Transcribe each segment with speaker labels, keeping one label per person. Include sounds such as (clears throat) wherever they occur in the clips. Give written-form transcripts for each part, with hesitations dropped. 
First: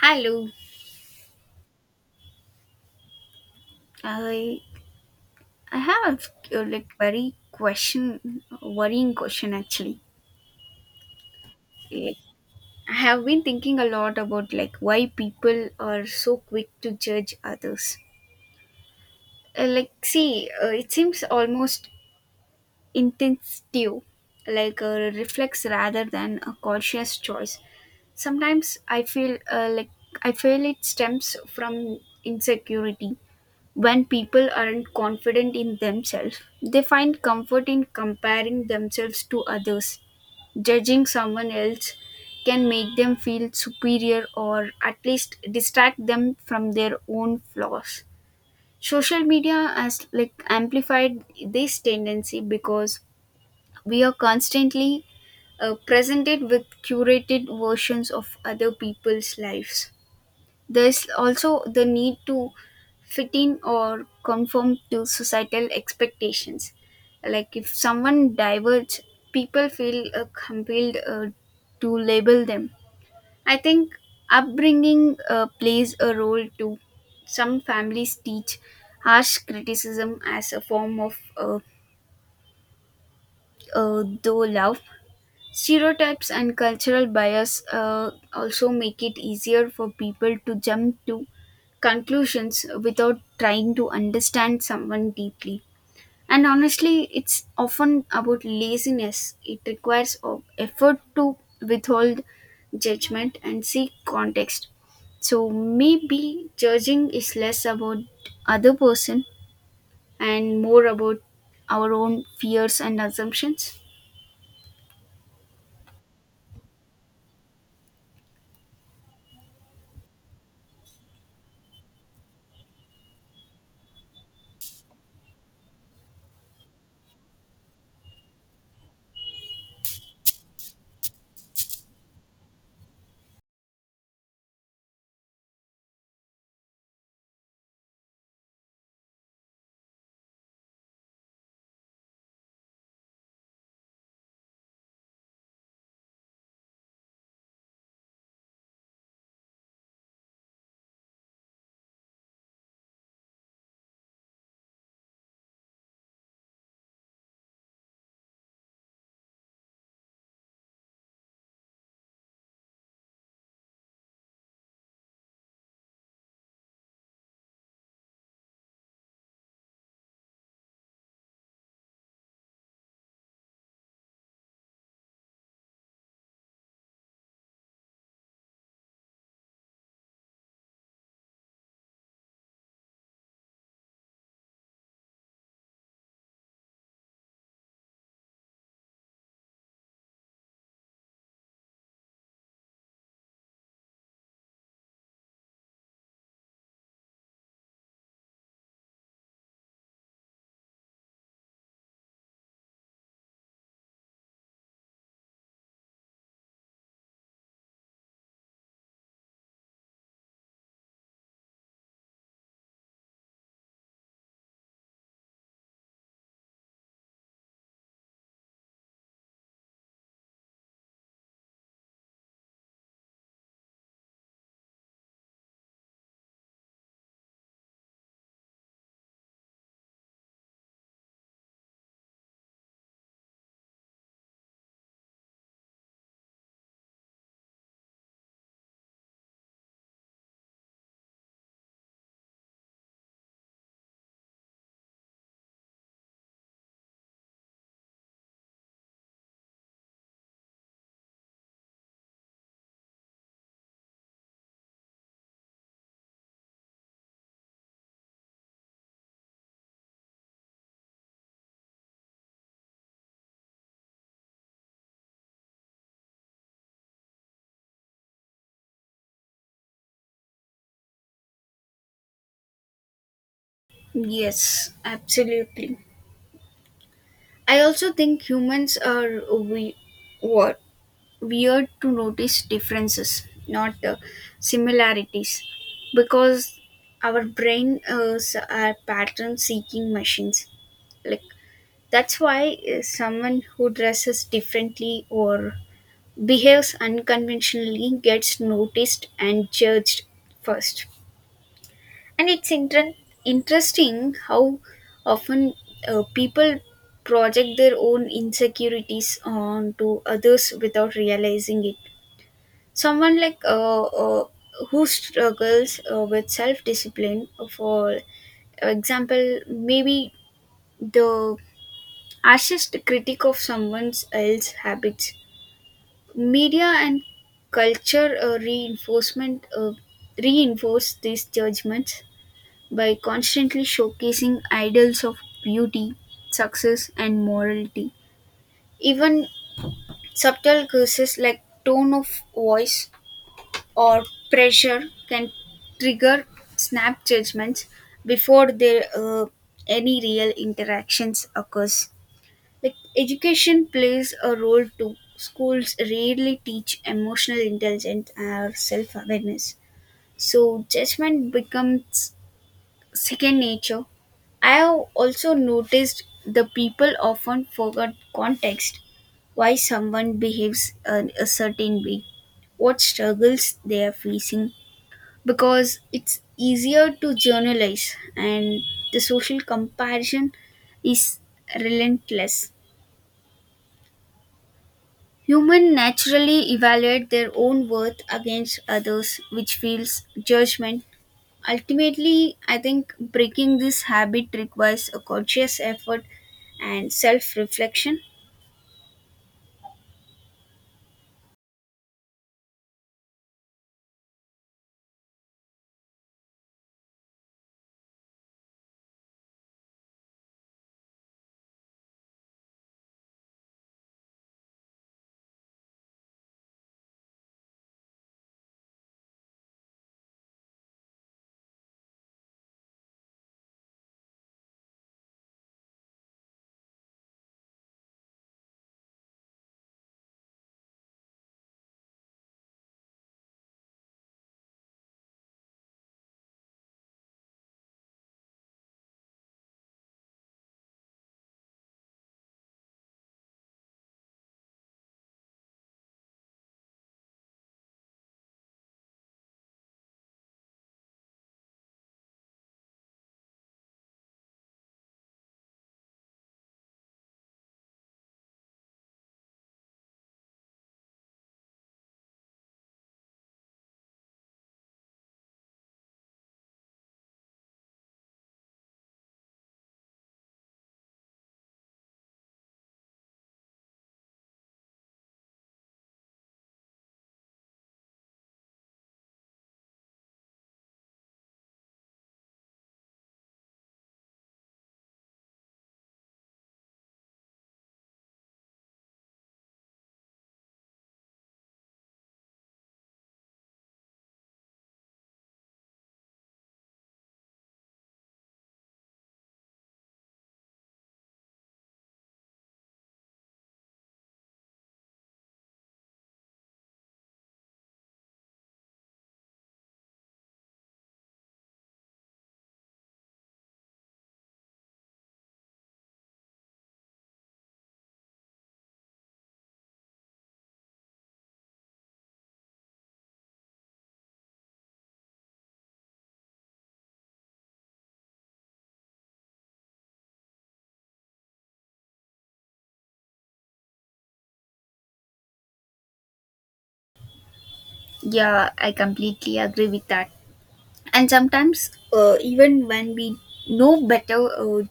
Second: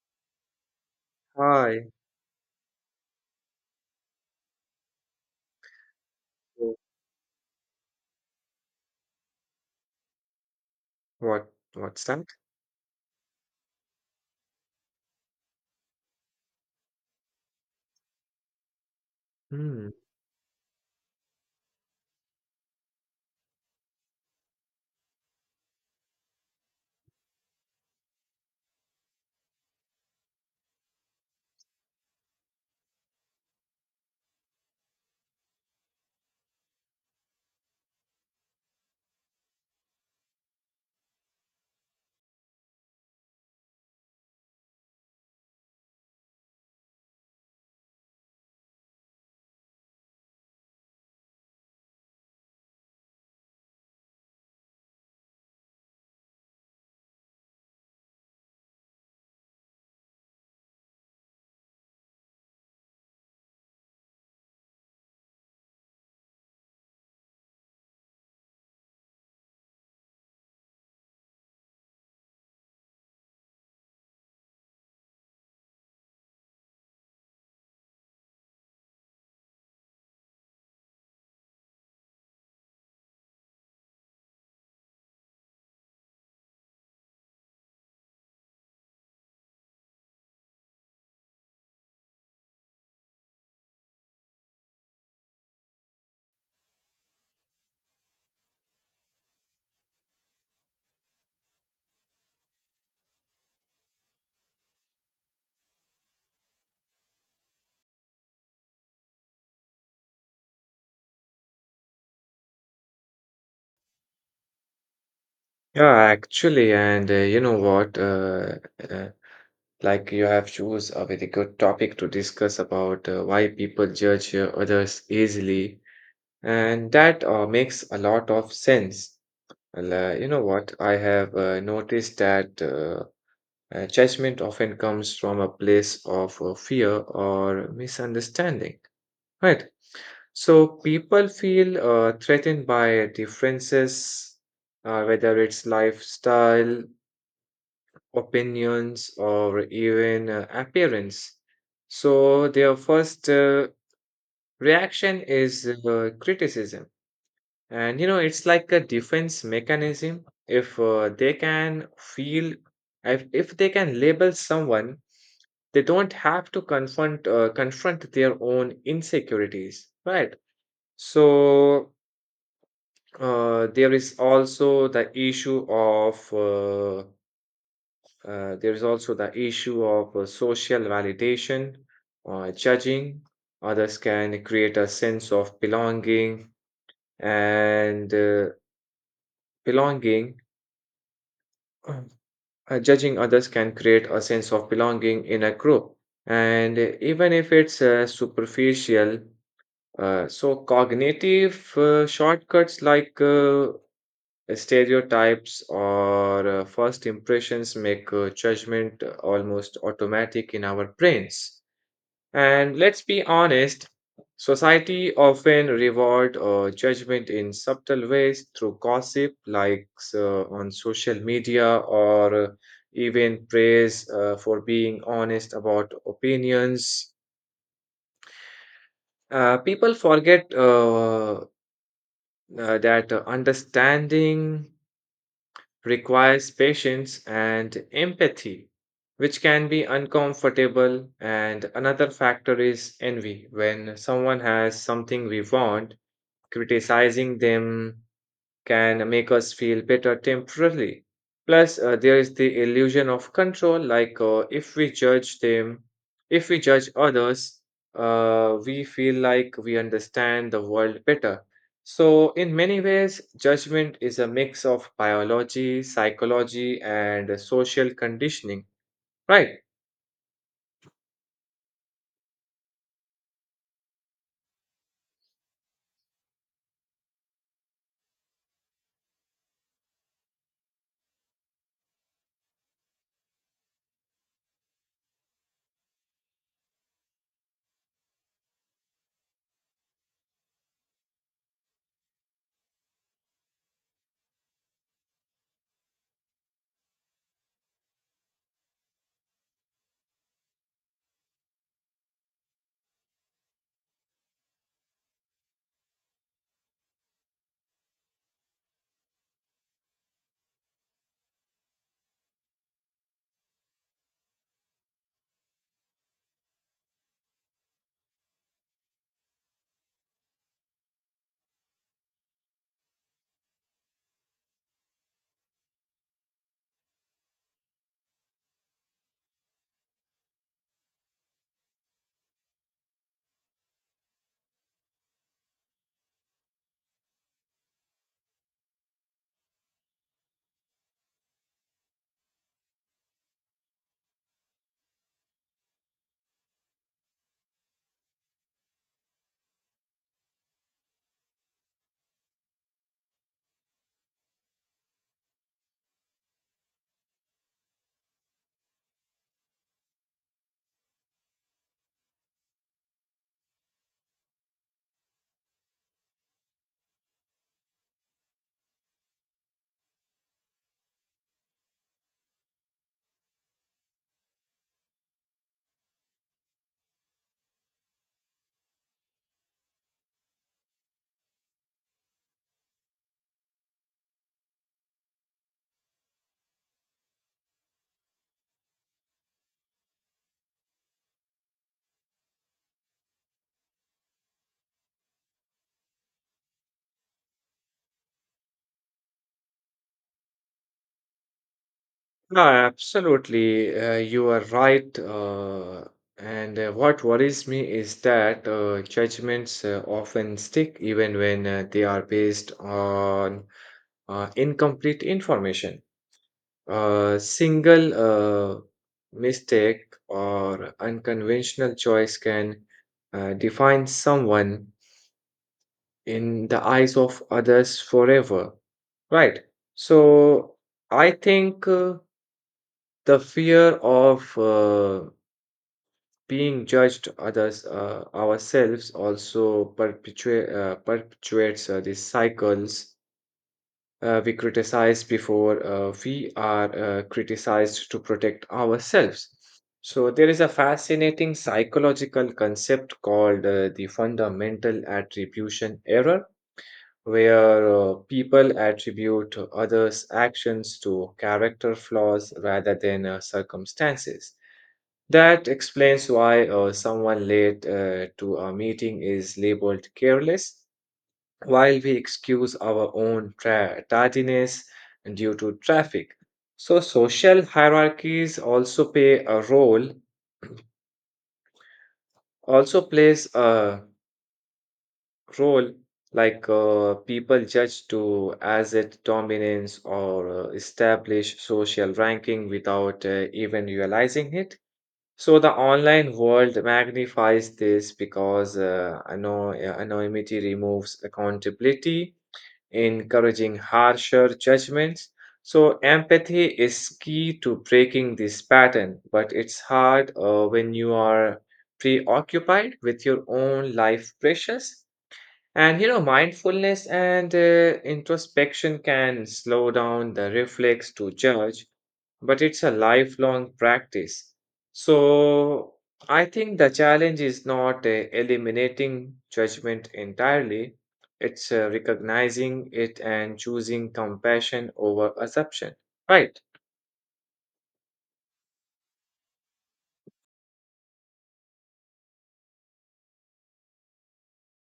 Speaker 1: Hello.
Speaker 2: Hi.
Speaker 1: I I have a
Speaker 2: Oh,
Speaker 1: very question, worrying question actually.
Speaker 2: what's
Speaker 1: Like
Speaker 2: that?
Speaker 1: I have been thinking a lot about why people are so quick to judge others.
Speaker 2: Hmm.
Speaker 1: It seems almost instinctive, like a reflex rather than a conscious choice. Sometimes I feel it stems from insecurity. When people aren't confident in themselves, they find comfort in comparing themselves to others. Judging someone else can make them feel superior or at least distract them from their own flaws. Social media has amplified this tendency because we are constantly presented with curated versions of other people's lives. There's also the need to fit in or conform to societal expectations. Like if someone diverges, people feel compelled to label them. I think upbringing plays a role too. Some families teach harsh criticism as a form of though love. Stereotypes and cultural bias also make it easier for people to jump to conclusions without trying to understand someone deeply. And honestly, it's often about laziness. It requires of effort to withhold judgment and seek context. So maybe judging is less about other person and more about our own fears and assumptions.
Speaker 2: Yeah, actually, and you know what? Uh, like you have chose a very good topic to discuss about why people judge others easily, and that makes a lot of sense. Well, you know what? I have noticed that judgment often comes from a place of fear or misunderstanding. Right. So people feel threatened by differences, whether it's lifestyle, opinions, or even appearance. So their first reaction is criticism. And you know, it's like a defense mechanism. If they can label someone, they don't have to confront their own insecurities, right? So there is also the issue of There is also the issue of social validation or judging. Others can create a sense of belonging and belonging. (clears throat) Judging others can create a sense of belonging in a group, and even if it's superficial. So cognitive shortcuts like stereotypes or first impressions make judgment almost automatic in our brains. And let's be honest, society often reward judgment in subtle ways through gossip, likes on social media, or even praise for being honest about opinions. People forget that understanding requires patience and empathy, which can be uncomfortable. And another factor is envy. When someone has something we want, criticizing them can make us feel better temporarily. Plus, there is the illusion of control. If we judge others, we feel like we understand the world better. So, in many ways, judgment is a mix of biology, psychology, and social conditioning, right?
Speaker 1: Yes, absolutely. I also think humans are we what weird to notice differences, not similarities, because our brain is a pattern-seeking machines. Like that's why someone who dresses differently or behaves unconventionally gets noticed and judged first, and it's interesting how often people project their own insecurities onto others without realizing it. Someone like who struggles with self discipline, for example, maybe the harshest critic of someone else's habits. Media and culture reinforce these judgments by constantly showcasing idols of beauty, success, and morality. Even subtle curses like tone of voice or pressure can trigger snap judgments before there any real interactions occurs. Like education plays a role too. Schools rarely teach emotional intelligence or self-awareness, so judgment becomes second nature. I have also noticed the people often forget context, why someone behaves a certain way, what struggles they are facing, because it's easier to generalize, and the social comparison is relentless. Humans naturally evaluate their own worth against others, which feels judgment. Ultimately, I think breaking this habit requires a conscious effort and self reflection.
Speaker 2: No, absolutely. You are right. And What worries me is that judgments often stick even when they are based on incomplete information. A single uh, mistake or unconventional choice can define someone in the eyes of others forever, right? So I think. The fear of being judged others ourselves also perpetuates these cycles. We criticize before we are criticized to protect ourselves. So there is a fascinating psychological concept called the fundamental attribution error, where people attribute others' actions to character flaws rather than circumstances. That explains why someone late to a meeting is labeled careless, while we excuse our own tardiness due to traffic. So social hierarchies also play a role, also plays a role like people judge to asset dominance or establish social ranking without even realizing it. So the online world magnifies this because anonymity removes accountability, encouraging harsher judgments. So empathy is key to breaking this pattern, but it's hard when you are preoccupied with your own life pressures. And you know, mindfulness and introspection can slow down the reflex to judge but it's a lifelong practice. So I think the challenge is not eliminating judgment entirely, it's recognizing it and choosing compassion over assumption. Right.
Speaker 1: Yeah, I completely agree with that. And sometimes, even when we know better, uh,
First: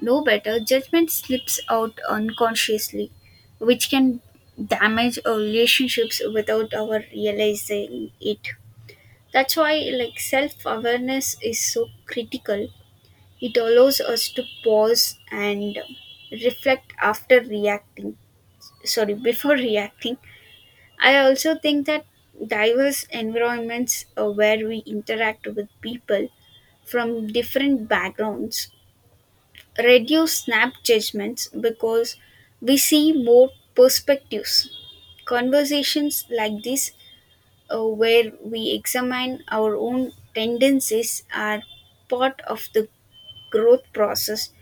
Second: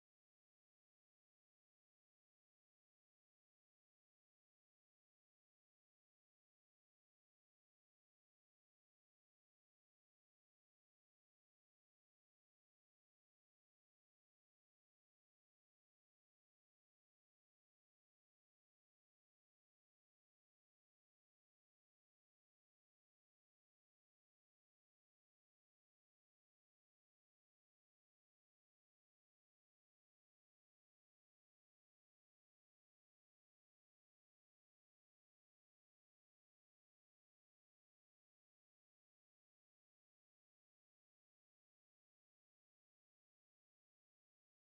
Speaker 1: know better, judgment slips out unconsciously, which can damage our relationships without our realizing it. That's why, like, self awareness is so critical. It allows us to pause and reflect after reacting. Sorry, before (laughs) reacting. I also think that diverse environments where we interact with people from different backgrounds reduce snap judgments because we see more perspectives. Conversations like this, where we examine our own tendencies, are part of the growth process,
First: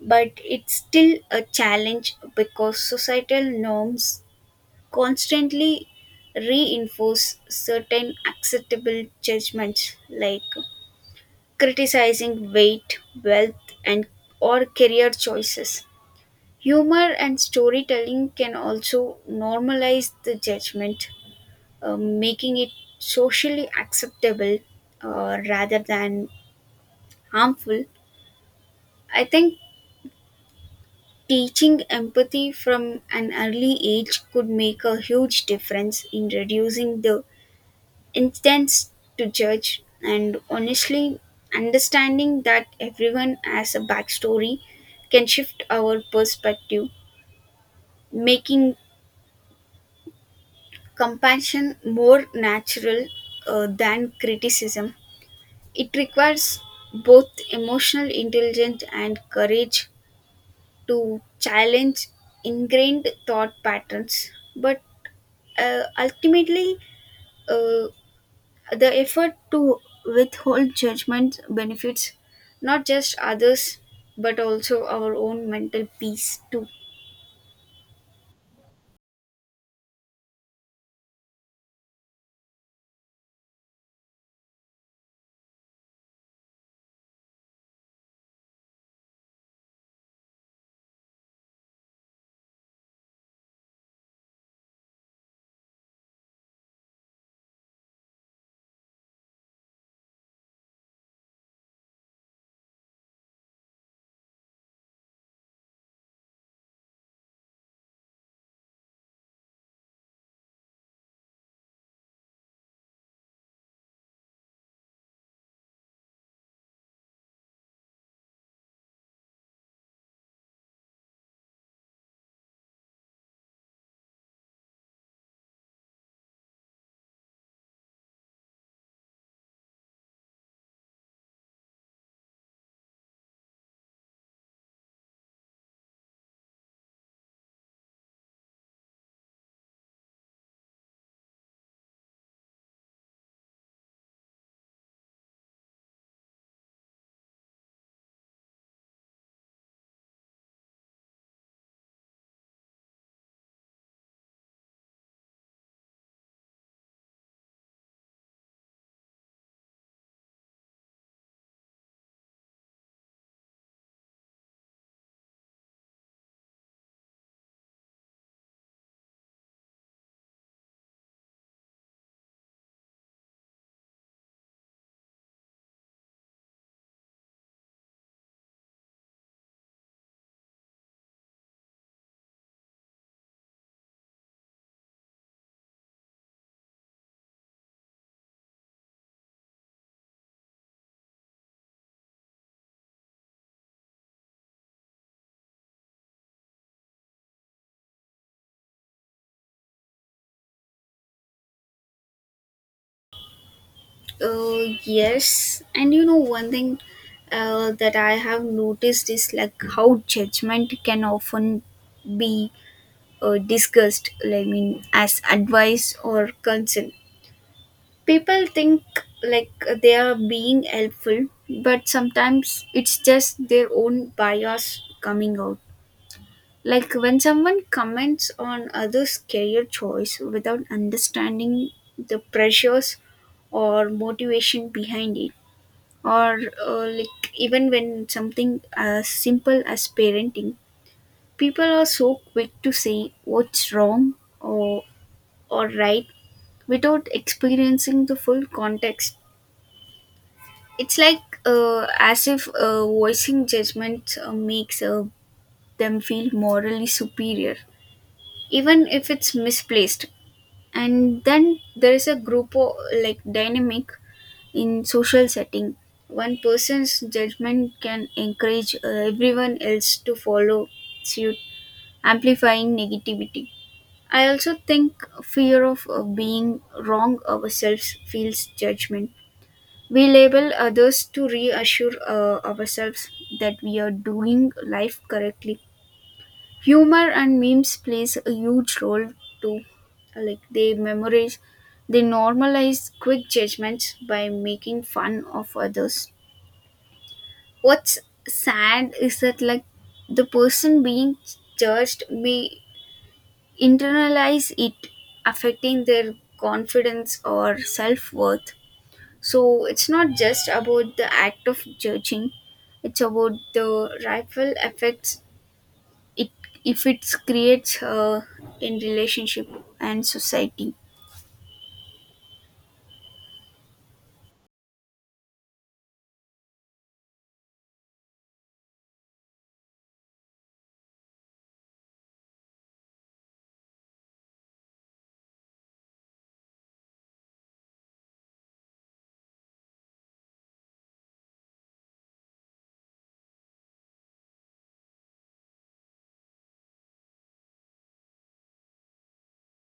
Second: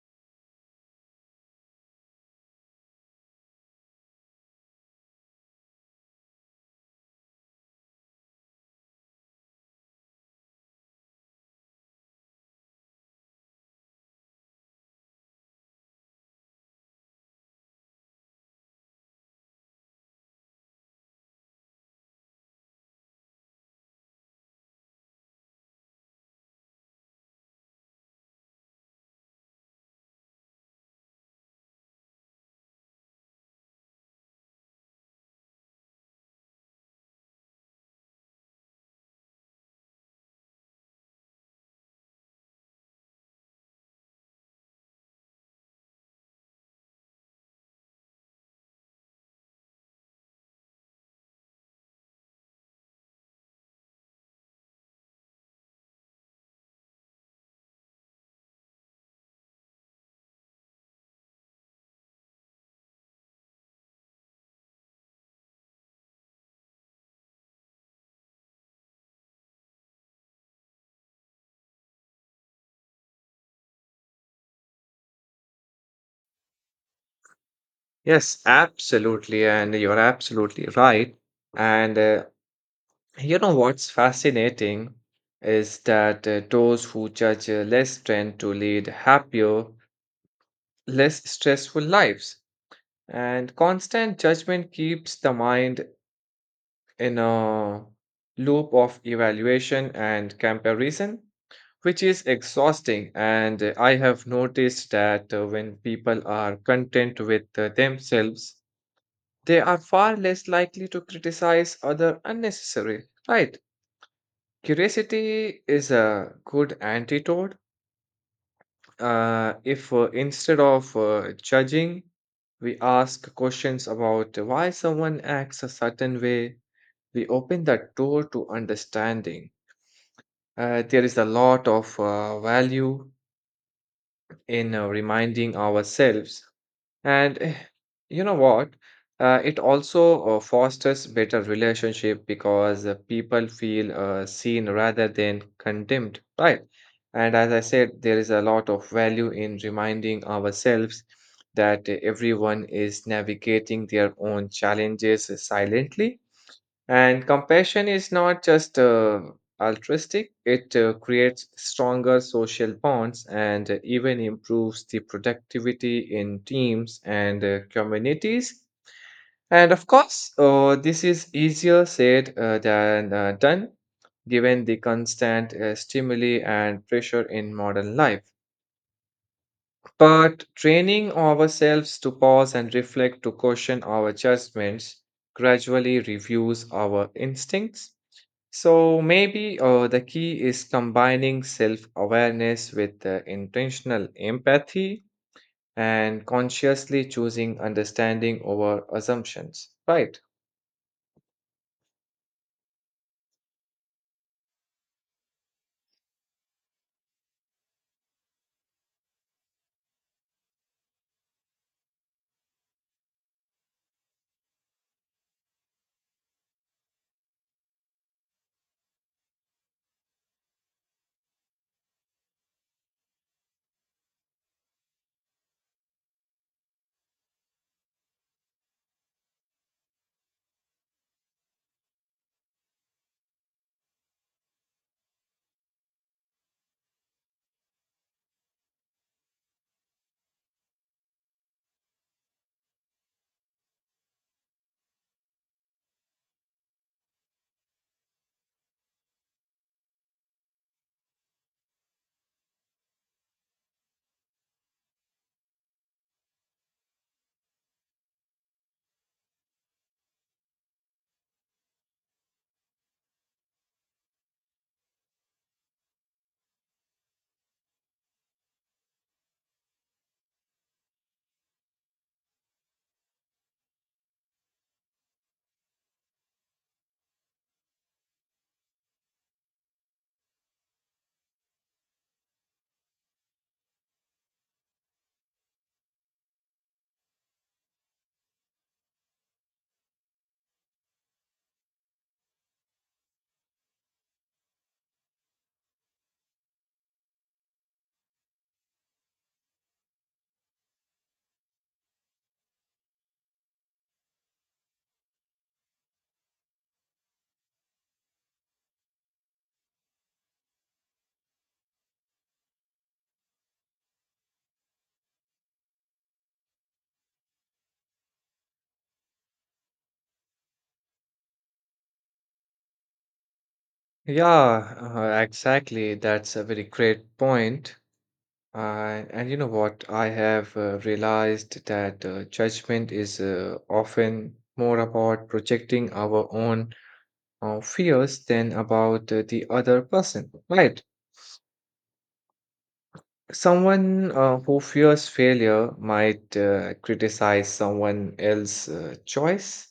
Speaker 1: but it's still a challenge because societal norms constantly reinforce certain acceptable judgments like criticizing weight, wealth, and or career choices. Humor and storytelling can also normalize the judgment, making it socially acceptable rather than harmful. I think teaching empathy from an early age could make a huge difference in reducing the instance to judge, and honestly, understanding that everyone has a backstory can shift our perspective, making compassion more natural than criticism. It requires both emotional intelligence and courage to challenge ingrained thought patterns. But ultimately, uh, the effort to withhold judgment benefits not just others but also our own mental peace too.
Speaker 2: Yes, absolutely. And you're absolutely right. And you know what's fascinating is that those who judge less tend to lead happier, less stressful lives. And constant judgment keeps the mind in a loop of evaluation and comparison, which is exhausting. And I have noticed that when people are content with themselves, they are far less likely to criticize other unnecessary. Right? Curiosity is a good antidote. If instead of judging, we ask questions about why someone acts a certain way. We open that door to understanding. There is a lot of value in reminding ourselves. And you know what? It also fosters better relationship because people feel seen rather than condemned, right? And as I said, there is a lot of value in reminding ourselves that everyone is navigating their own challenges silently and compassion is not just altruistic, it creates stronger social bonds and even improves the productivity in teams and communities. And of course, this is easier said than done given the constant stimuli and pressure in modern life. But training ourselves to pause and reflect to question our judgments gradually reviews our instincts, so maybe the key is combining self awareness with intentional empathy and consciously choosing understanding over assumptions, right?
Speaker 1: Yes, and you know, one thing that I have noticed is like how judgment can often be discussed, I mean, as advice or concern. People think like they are being helpful, but sometimes it's just their own bias coming out. Like when someone comments on others' career choice without understanding the pressures or motivation behind it, or like even when something as simple as parenting, people are so quick to say what's wrong or right without experiencing the full context. It's like, as if voicing judgment makes them feel morally superior, even if it's misplaced. And then there is a like dynamic in social setting. One person's judgment can encourage everyone else to follow suit, amplifying negativity. I also think fear of being wrong ourselves feels judgment. We label others to reassure ourselves that we are doing life correctly. Humor and memes plays a huge role too. Like they memorize, they normalize quick judgments by making fun of others. What's sad is that the person being judged may internalize it, affecting their confidence or self worth. So it's not just about the act of judging, it's about the ripple effects it if it creates in relationship and society.
Speaker 2: Yeah, exactly. That's a very great point. And you know what? I have realized that judgment is often more about projecting our own fears than about the other person, right? Someone who fears failure might criticize someone else's choice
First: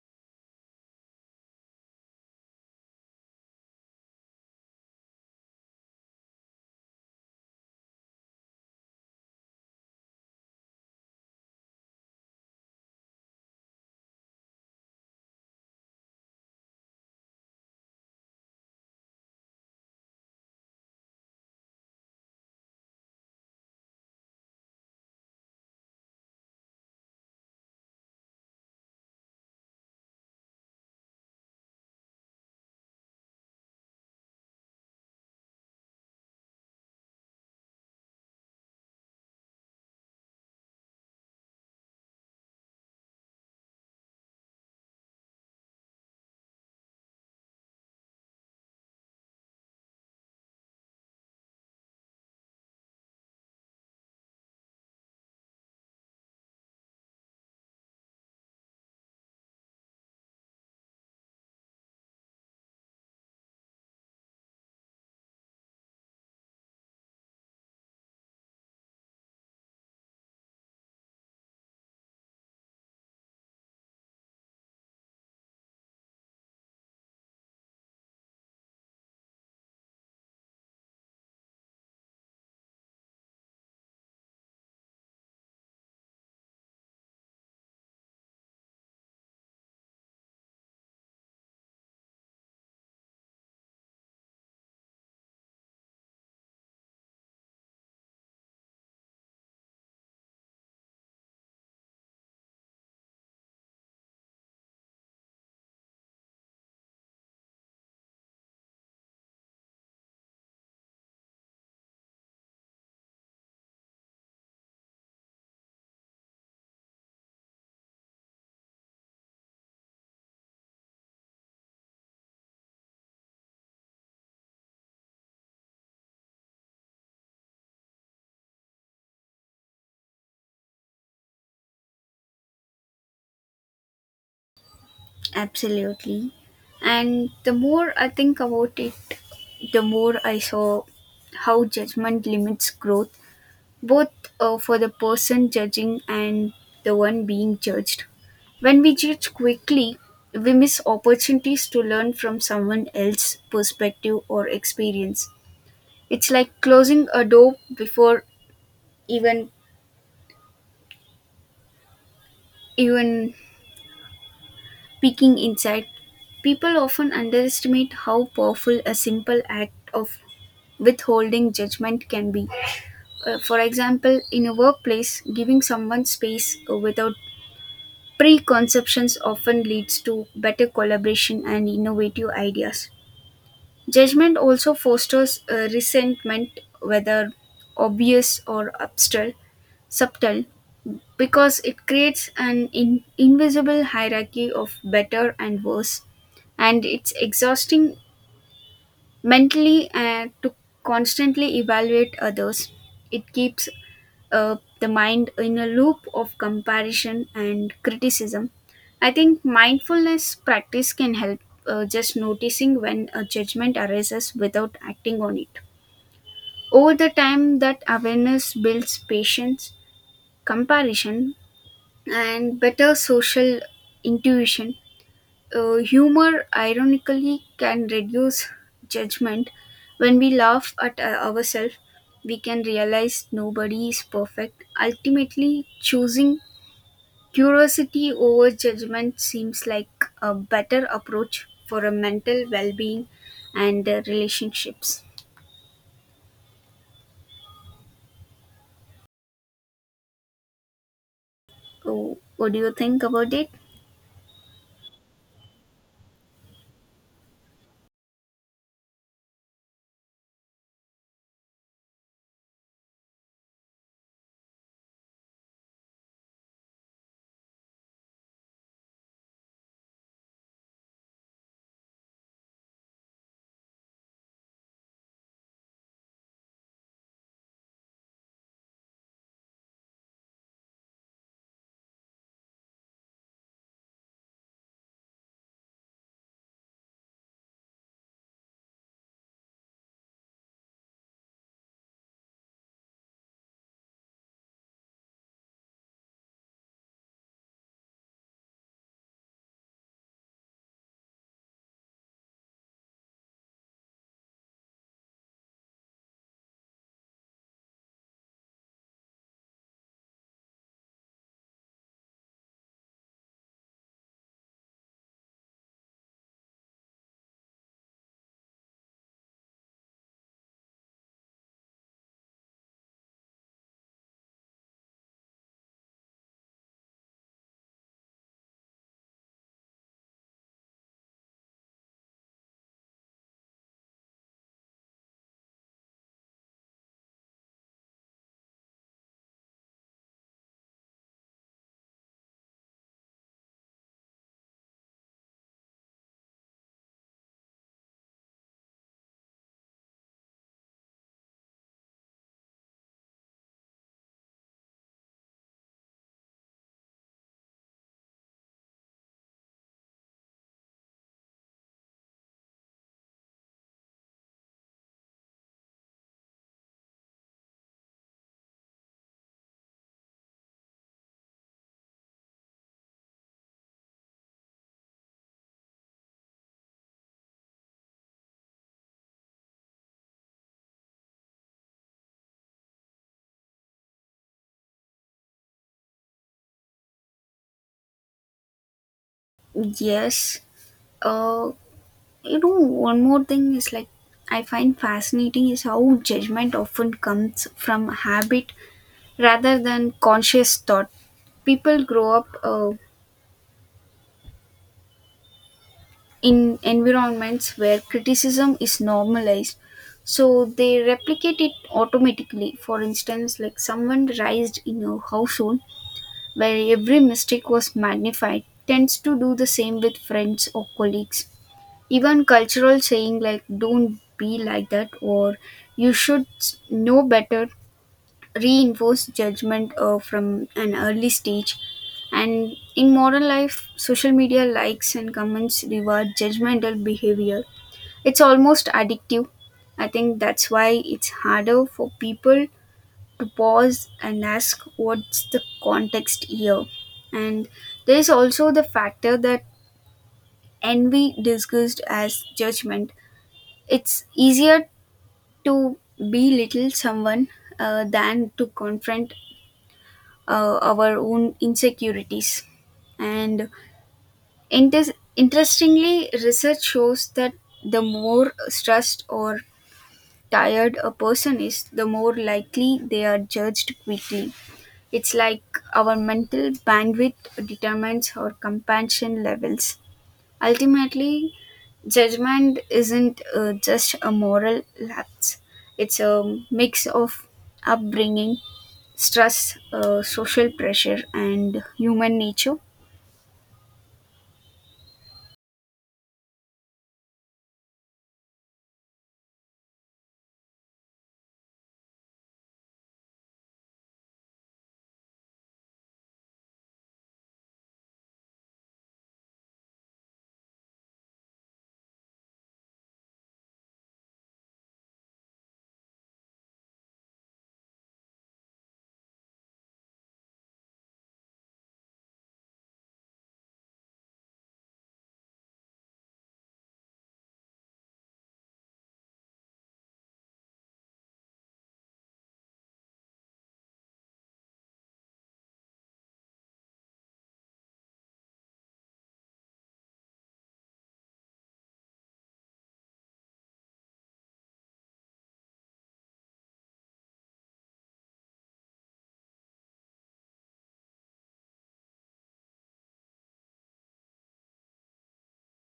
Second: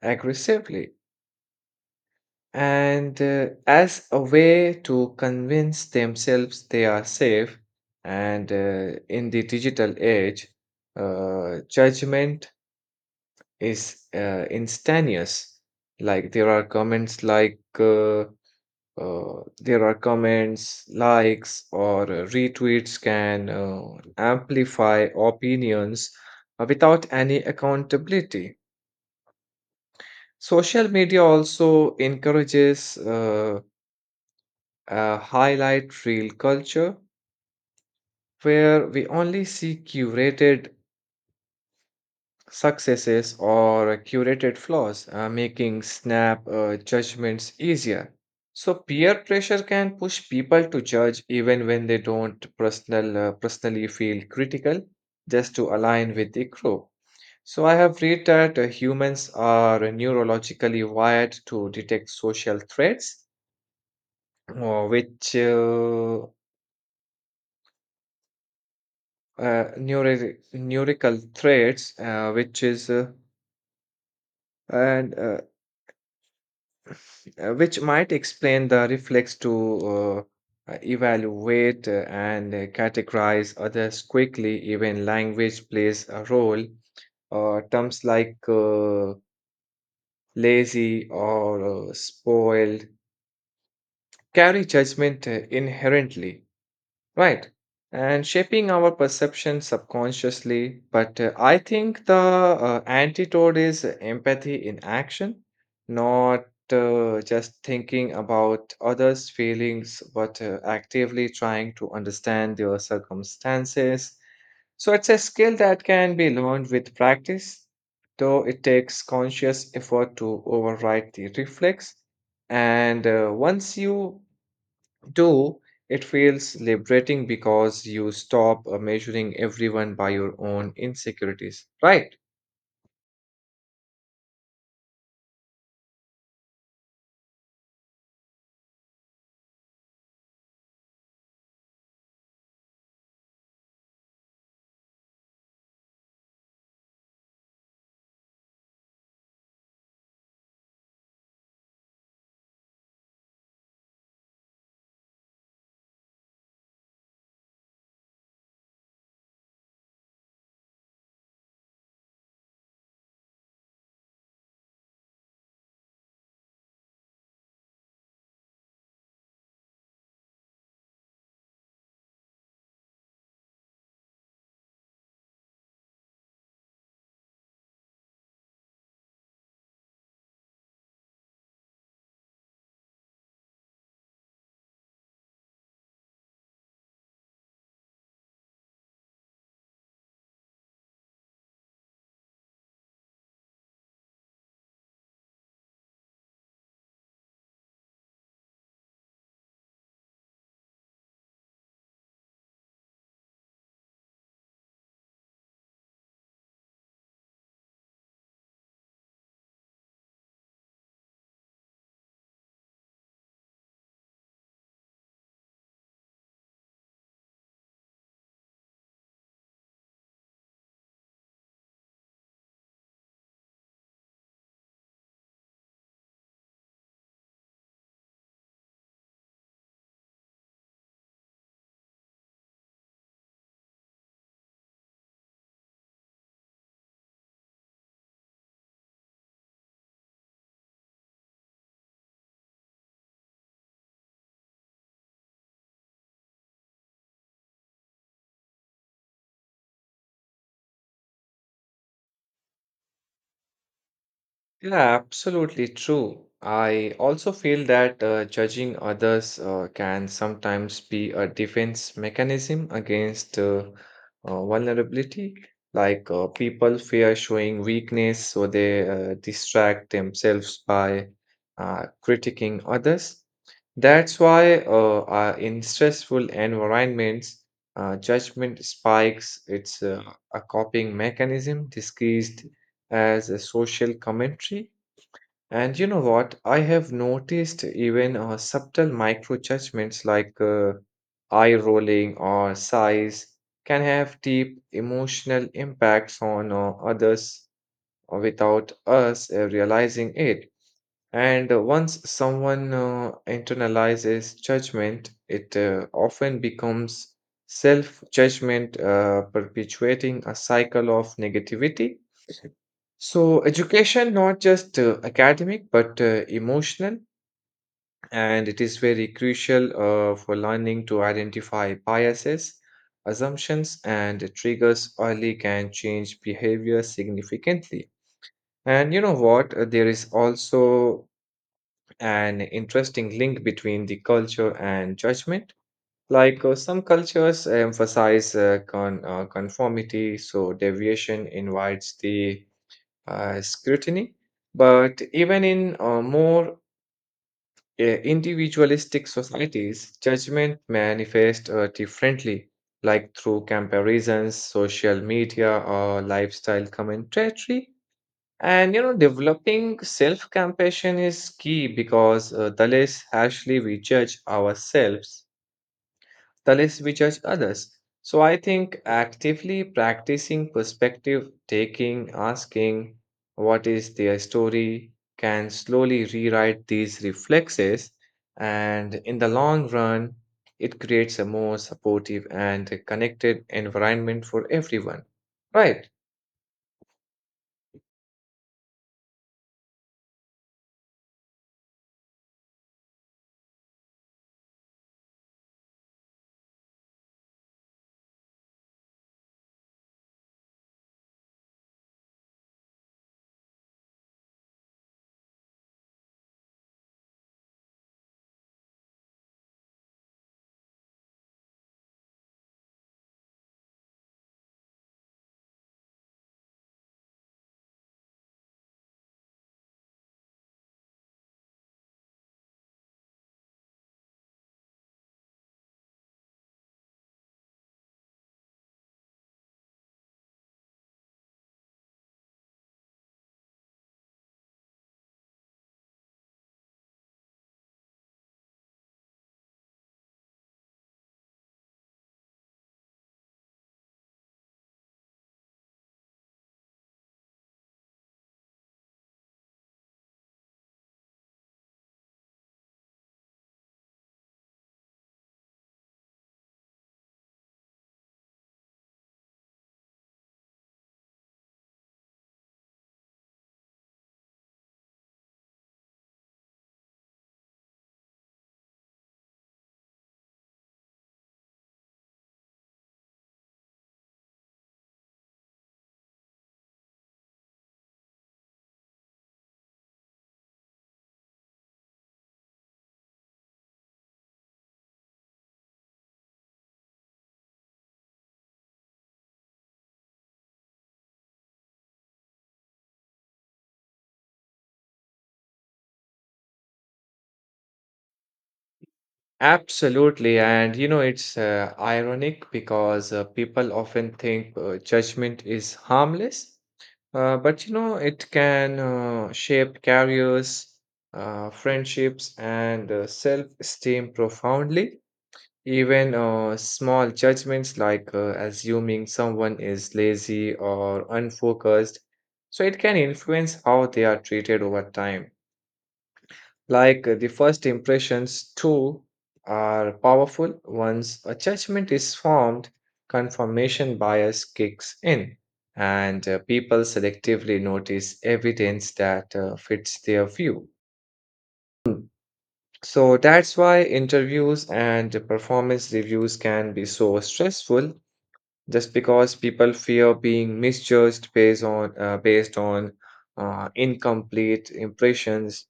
Speaker 2: aggressively and as a way to convince themselves they are safe. And in the digital age, judgment is instantaneous. Like there are comments like, uh, there are comments, likes, or retweets can amplify opinions without any accountability. Social media also encourages a highlight reel culture where we only see curated successes or curated flaws, making snap judgments easier. So peer pressure can push people to judge even when they don't personally feel critical, just to align with the group. So I have read that humans are neurologically wired to detect social threats, which neuro- neurical threats, which is and which might explain the reflex to evaluate and categorize others quickly. Even language plays a role. Terms like lazy or spoiled carry judgment inherently. Right. And shaping our perception subconsciously. But I think the antidote is empathy in action, not just thinking about others' feelings, but actively trying to understand their circumstances. So it's a skill that can be learned with practice, though it takes conscious effort to override the reflex. And once you Though it feels liberating because you stop measuring everyone by your own insecurities. Right.
Speaker 1: Absolutely. And the more I think about it, the more I saw how judgment limits growth, both for the person judging and the one being judged. When we judge quickly, we miss opportunities to learn from someone else's perspective or experience. It's like closing a door before even even peeking inside. People often underestimate how powerful a simple act of withholding judgment can be. For example, in a workplace, giving someone space without preconceptions often leads to better collaboration and innovative ideas. Judgment also fosters resentment, whether obvious or subtle, because it creates an invisible hierarchy of better and worse, and it's exhausting mentally to constantly evaluate others. It keeps the mind in a loop of comparison and criticism. I think mindfulness practice can help, just noticing when a judgment arises without acting on it. Over the time, that awareness builds patience, comparison, and better social intuition. Humor, ironically, can reduce judgment. When we laugh at ourselves, we can realize nobody is perfect. Ultimately, choosing curiosity over judgment seems like a better approach for a mental well being and relationships. Oh, what do you think about it?
Speaker 2: Yeah, absolutely true. I also feel that judging others can sometimes be a defense mechanism against vulnerability. Like people fear showing weakness, so they distract themselves by critiquing others. That's why in stressful environments, judgment spikes. It's a coping mechanism disguised as a social commentary. And you know what? I have noticed even subtle micro judgments like eye rolling or size can have deep emotional impacts on others without us realizing it. And once someone internalizes judgment, it often becomes self judgment, perpetuating a cycle of negativity. So, education, not just academic, but emotional, and it is very crucial for learning to identify biases, assumptions, and triggers early can change behavior significantly. And you know what? There is also an interesting link between the culture and judgment. Like some cultures emphasize conformity, so deviation invites the scrutiny. But even in more individualistic societies, judgment manifests differently, like through comparisons, social media, or lifestyle commentary. And you know, developing self compassion is key because the less harshly we judge ourselves, the less we judge others. So I think actively practicing perspective taking, asking what is their story, can slowly rewrite these reflexes. And in the long run, it creates a more supportive and connected environment for everyone. Right.
Speaker 1: Yes. Uh, You know, one more thing is like I find fascinating is how judgment often comes from habit rather than conscious thought. People grow up in environments where criticism is normalized, so they replicate it automatically. For instance, like someone raised in a household where every mistake was magnified tends to do the same with friends or colleagues. Even cultural saying like "don't be like that" or "you should know better" reinforce judgment from an early stage. And in modern life, social media likes and comments reward judgmental behavior. It's almost addictive. I think that's why it's harder for people to pause and ask what's the context here. And there is also the factor that envy disguised as judgment, it's easier to belittle someone than to confront our own insecurities. And interestingly, research shows that the more stressed or tired a person is, the more likely they are judged quickly. It's like our mental bandwidth determines our compassion levels. Ultimately, judgment isn't just a moral lapse, it's a mix of upbringing, stress, social pressure, and human nature.
Speaker 2: Absolutely. And you know, it's ironic because people often think judgment is harmless, but you know, it can shape careers, friendships, and self-esteem profoundly. Even small judgments like assuming someone is lazy or unfocused, so it can influence how they are treated over time. Like the first impressions, too, are powerful. Once a judgment is formed, confirmation bias kicks in, and people selectively notice evidence that fits their view. Mm. So that's why interviews and performance reviews can be so stressful, just because people fear being misjudged based on incomplete impressions.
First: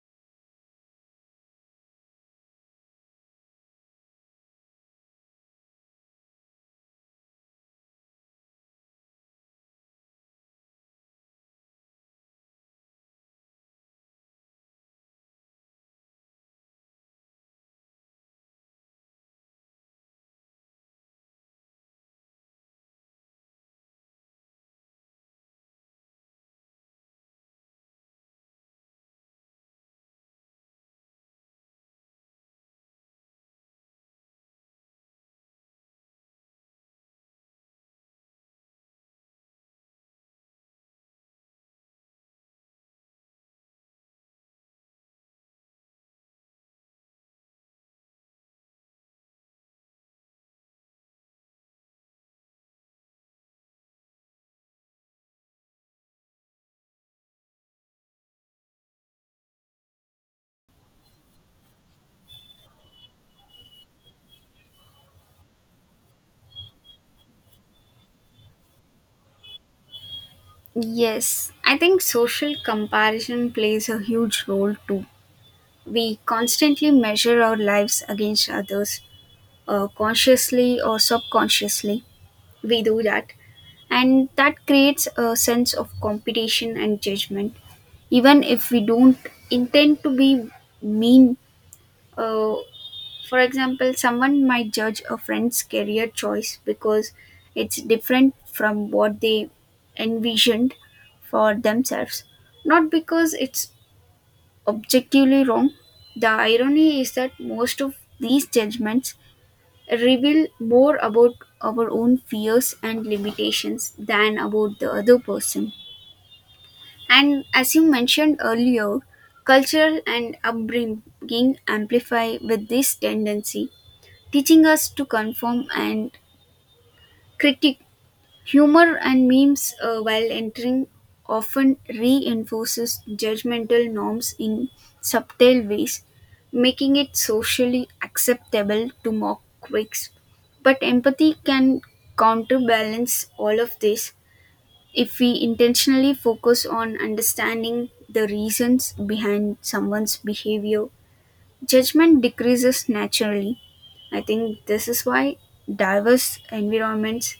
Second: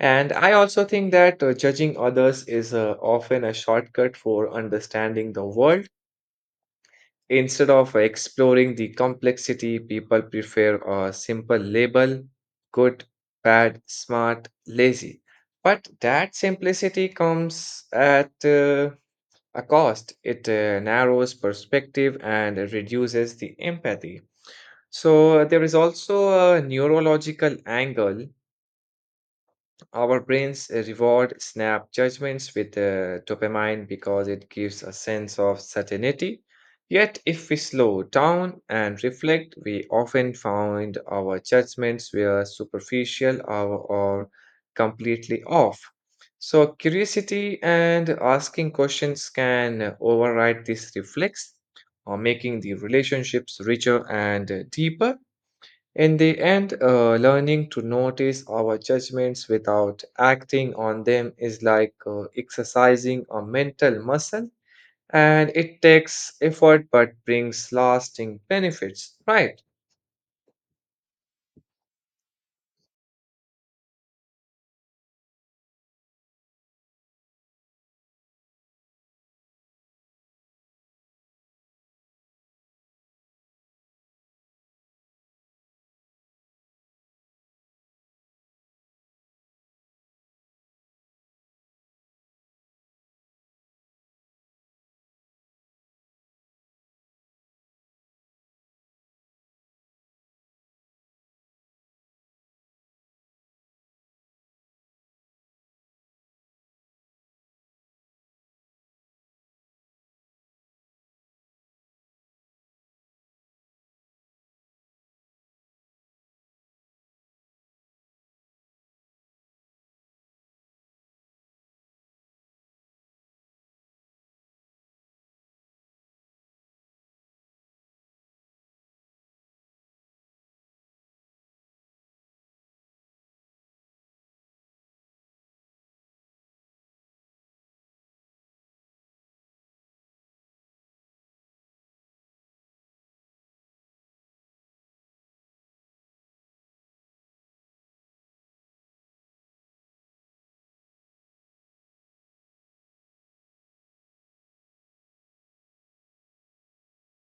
Speaker 2: And I also think that judging others is often a shortcut for understanding the world. Instead of exploring the complexity, people prefer a simple label: good, bad, smart, lazy. But that simplicity comes at a cost. It narrows perspective and reduces the empathy. So, there is also a neurological angle. Our brains reward snap judgments with dopamine because it gives a sense of certainty. Yet, if we slow down and reflect, we often find our judgments were superficial or completely off. So, curiosity and asking questions can override this reflex, making the relationships richer and deeper. In the end, learning to notice our judgments without acting on them is like exercising a mental muscle, and it takes effort but brings lasting benefits. Right?
Speaker 1: Yes, I think social comparison plays a huge role too. We constantly measure our lives against others, consciously or subconsciously. We do that, and that creates a sense of competition and judgment, even if we don't intend to be mean. uh, for example, someone might judge a friend's career choice because it's different from what they envisioned for themselves, not because it's objectively wrong. The irony is that most of these judgments reveal more about our own fears and limitations than about the other person. And as you mentioned earlier, cultural and upbringing amplify with this tendency, teaching us to conform and critique. Humor and memes, while entering, often reinforces judgmental norms in subtle ways, making it socially acceptable to mock quakes. But empathy can counterbalance all of this. If we intentionally focus on understanding the reasons behind someone's behavior, judgment decreases naturally. I think this is why diverse environments,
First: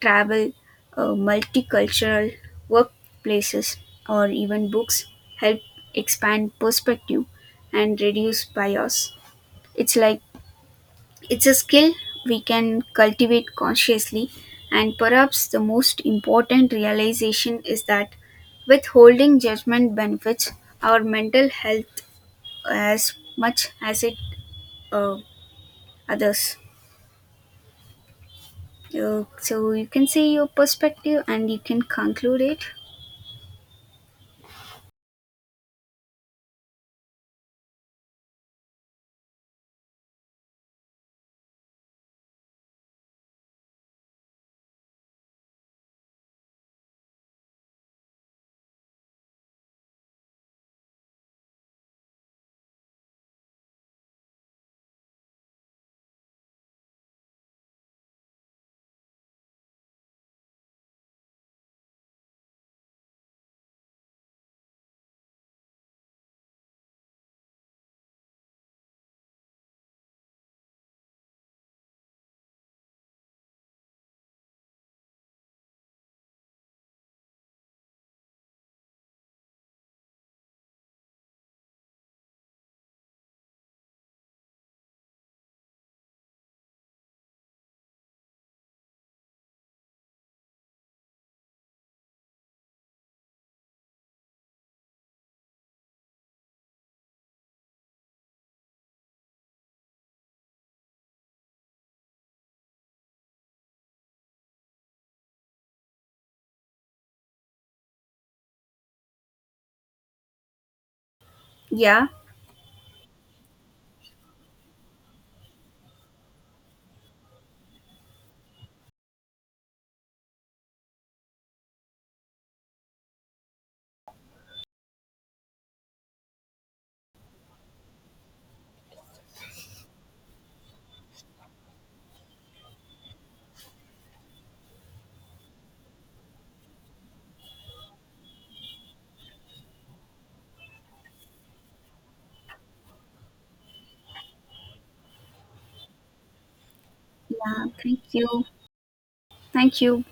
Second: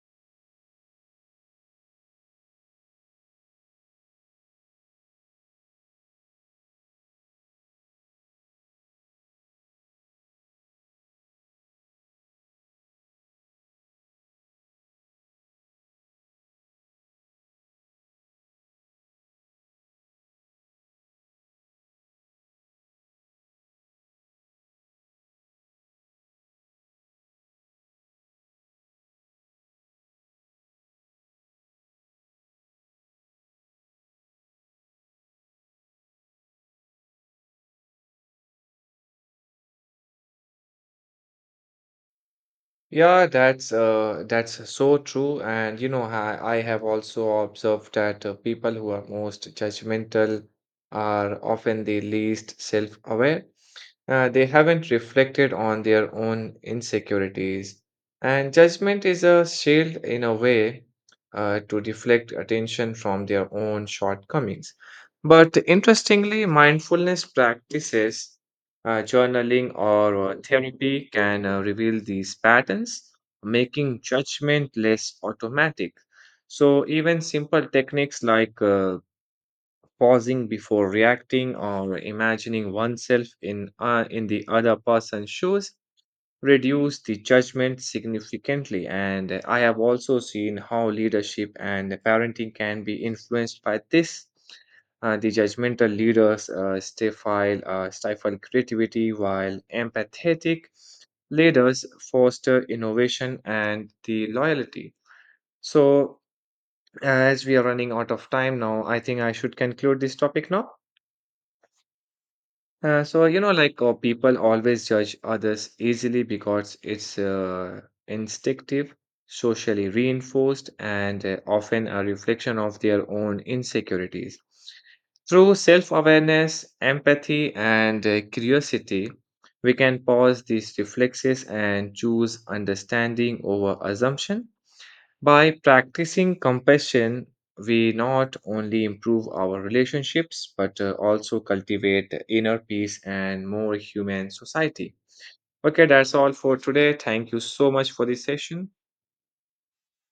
Speaker 1: travel, multicultural workplaces, or even books help expand perspective and reduce bias. It's like it's a skill we can cultivate consciously, and perhaps the most important realization is that withholding judgment benefits our mental health as much as it uh, others. So you can say your perspective and you can conclude it.
Speaker 2: Yeah, that's so true. And you know, I have also observed that people who are most judgmental are often the least self-aware. They haven't reflected on their own insecurities. And judgment is a shield in a way to deflect attention from their own shortcomings. But interestingly, mindfulness practices, journaling, or therapy can reveal these patterns, making judgment less automatic. So, even simple techniques like pausing before reacting or imagining oneself in the other person's shoes reduce the judgment significantly. And I have also seen how leadership and parenting can be influenced by this. The judgmental leaders stifle creativity while empathetic leaders foster innovation and the loyalty. So, as we are running out of time now, I think I should conclude this topic now.
Speaker 1: Yeah.
Speaker 2: So you know, like people always judge others easily because it's instinctive, socially reinforced, and often a reflection of their own insecurities. Through self-awareness, empathy, and curiosity, we can pause these reflexes and choose understanding over assumption. By practicing compassion, we not only improve our relationships but also cultivate inner peace and more human society. Okay, that's all for today. Thank you
Speaker 1: Yeah,
Speaker 2: so much
Speaker 1: thank
Speaker 2: for this
Speaker 1: you.
Speaker 2: session.
Speaker 1: Thank you.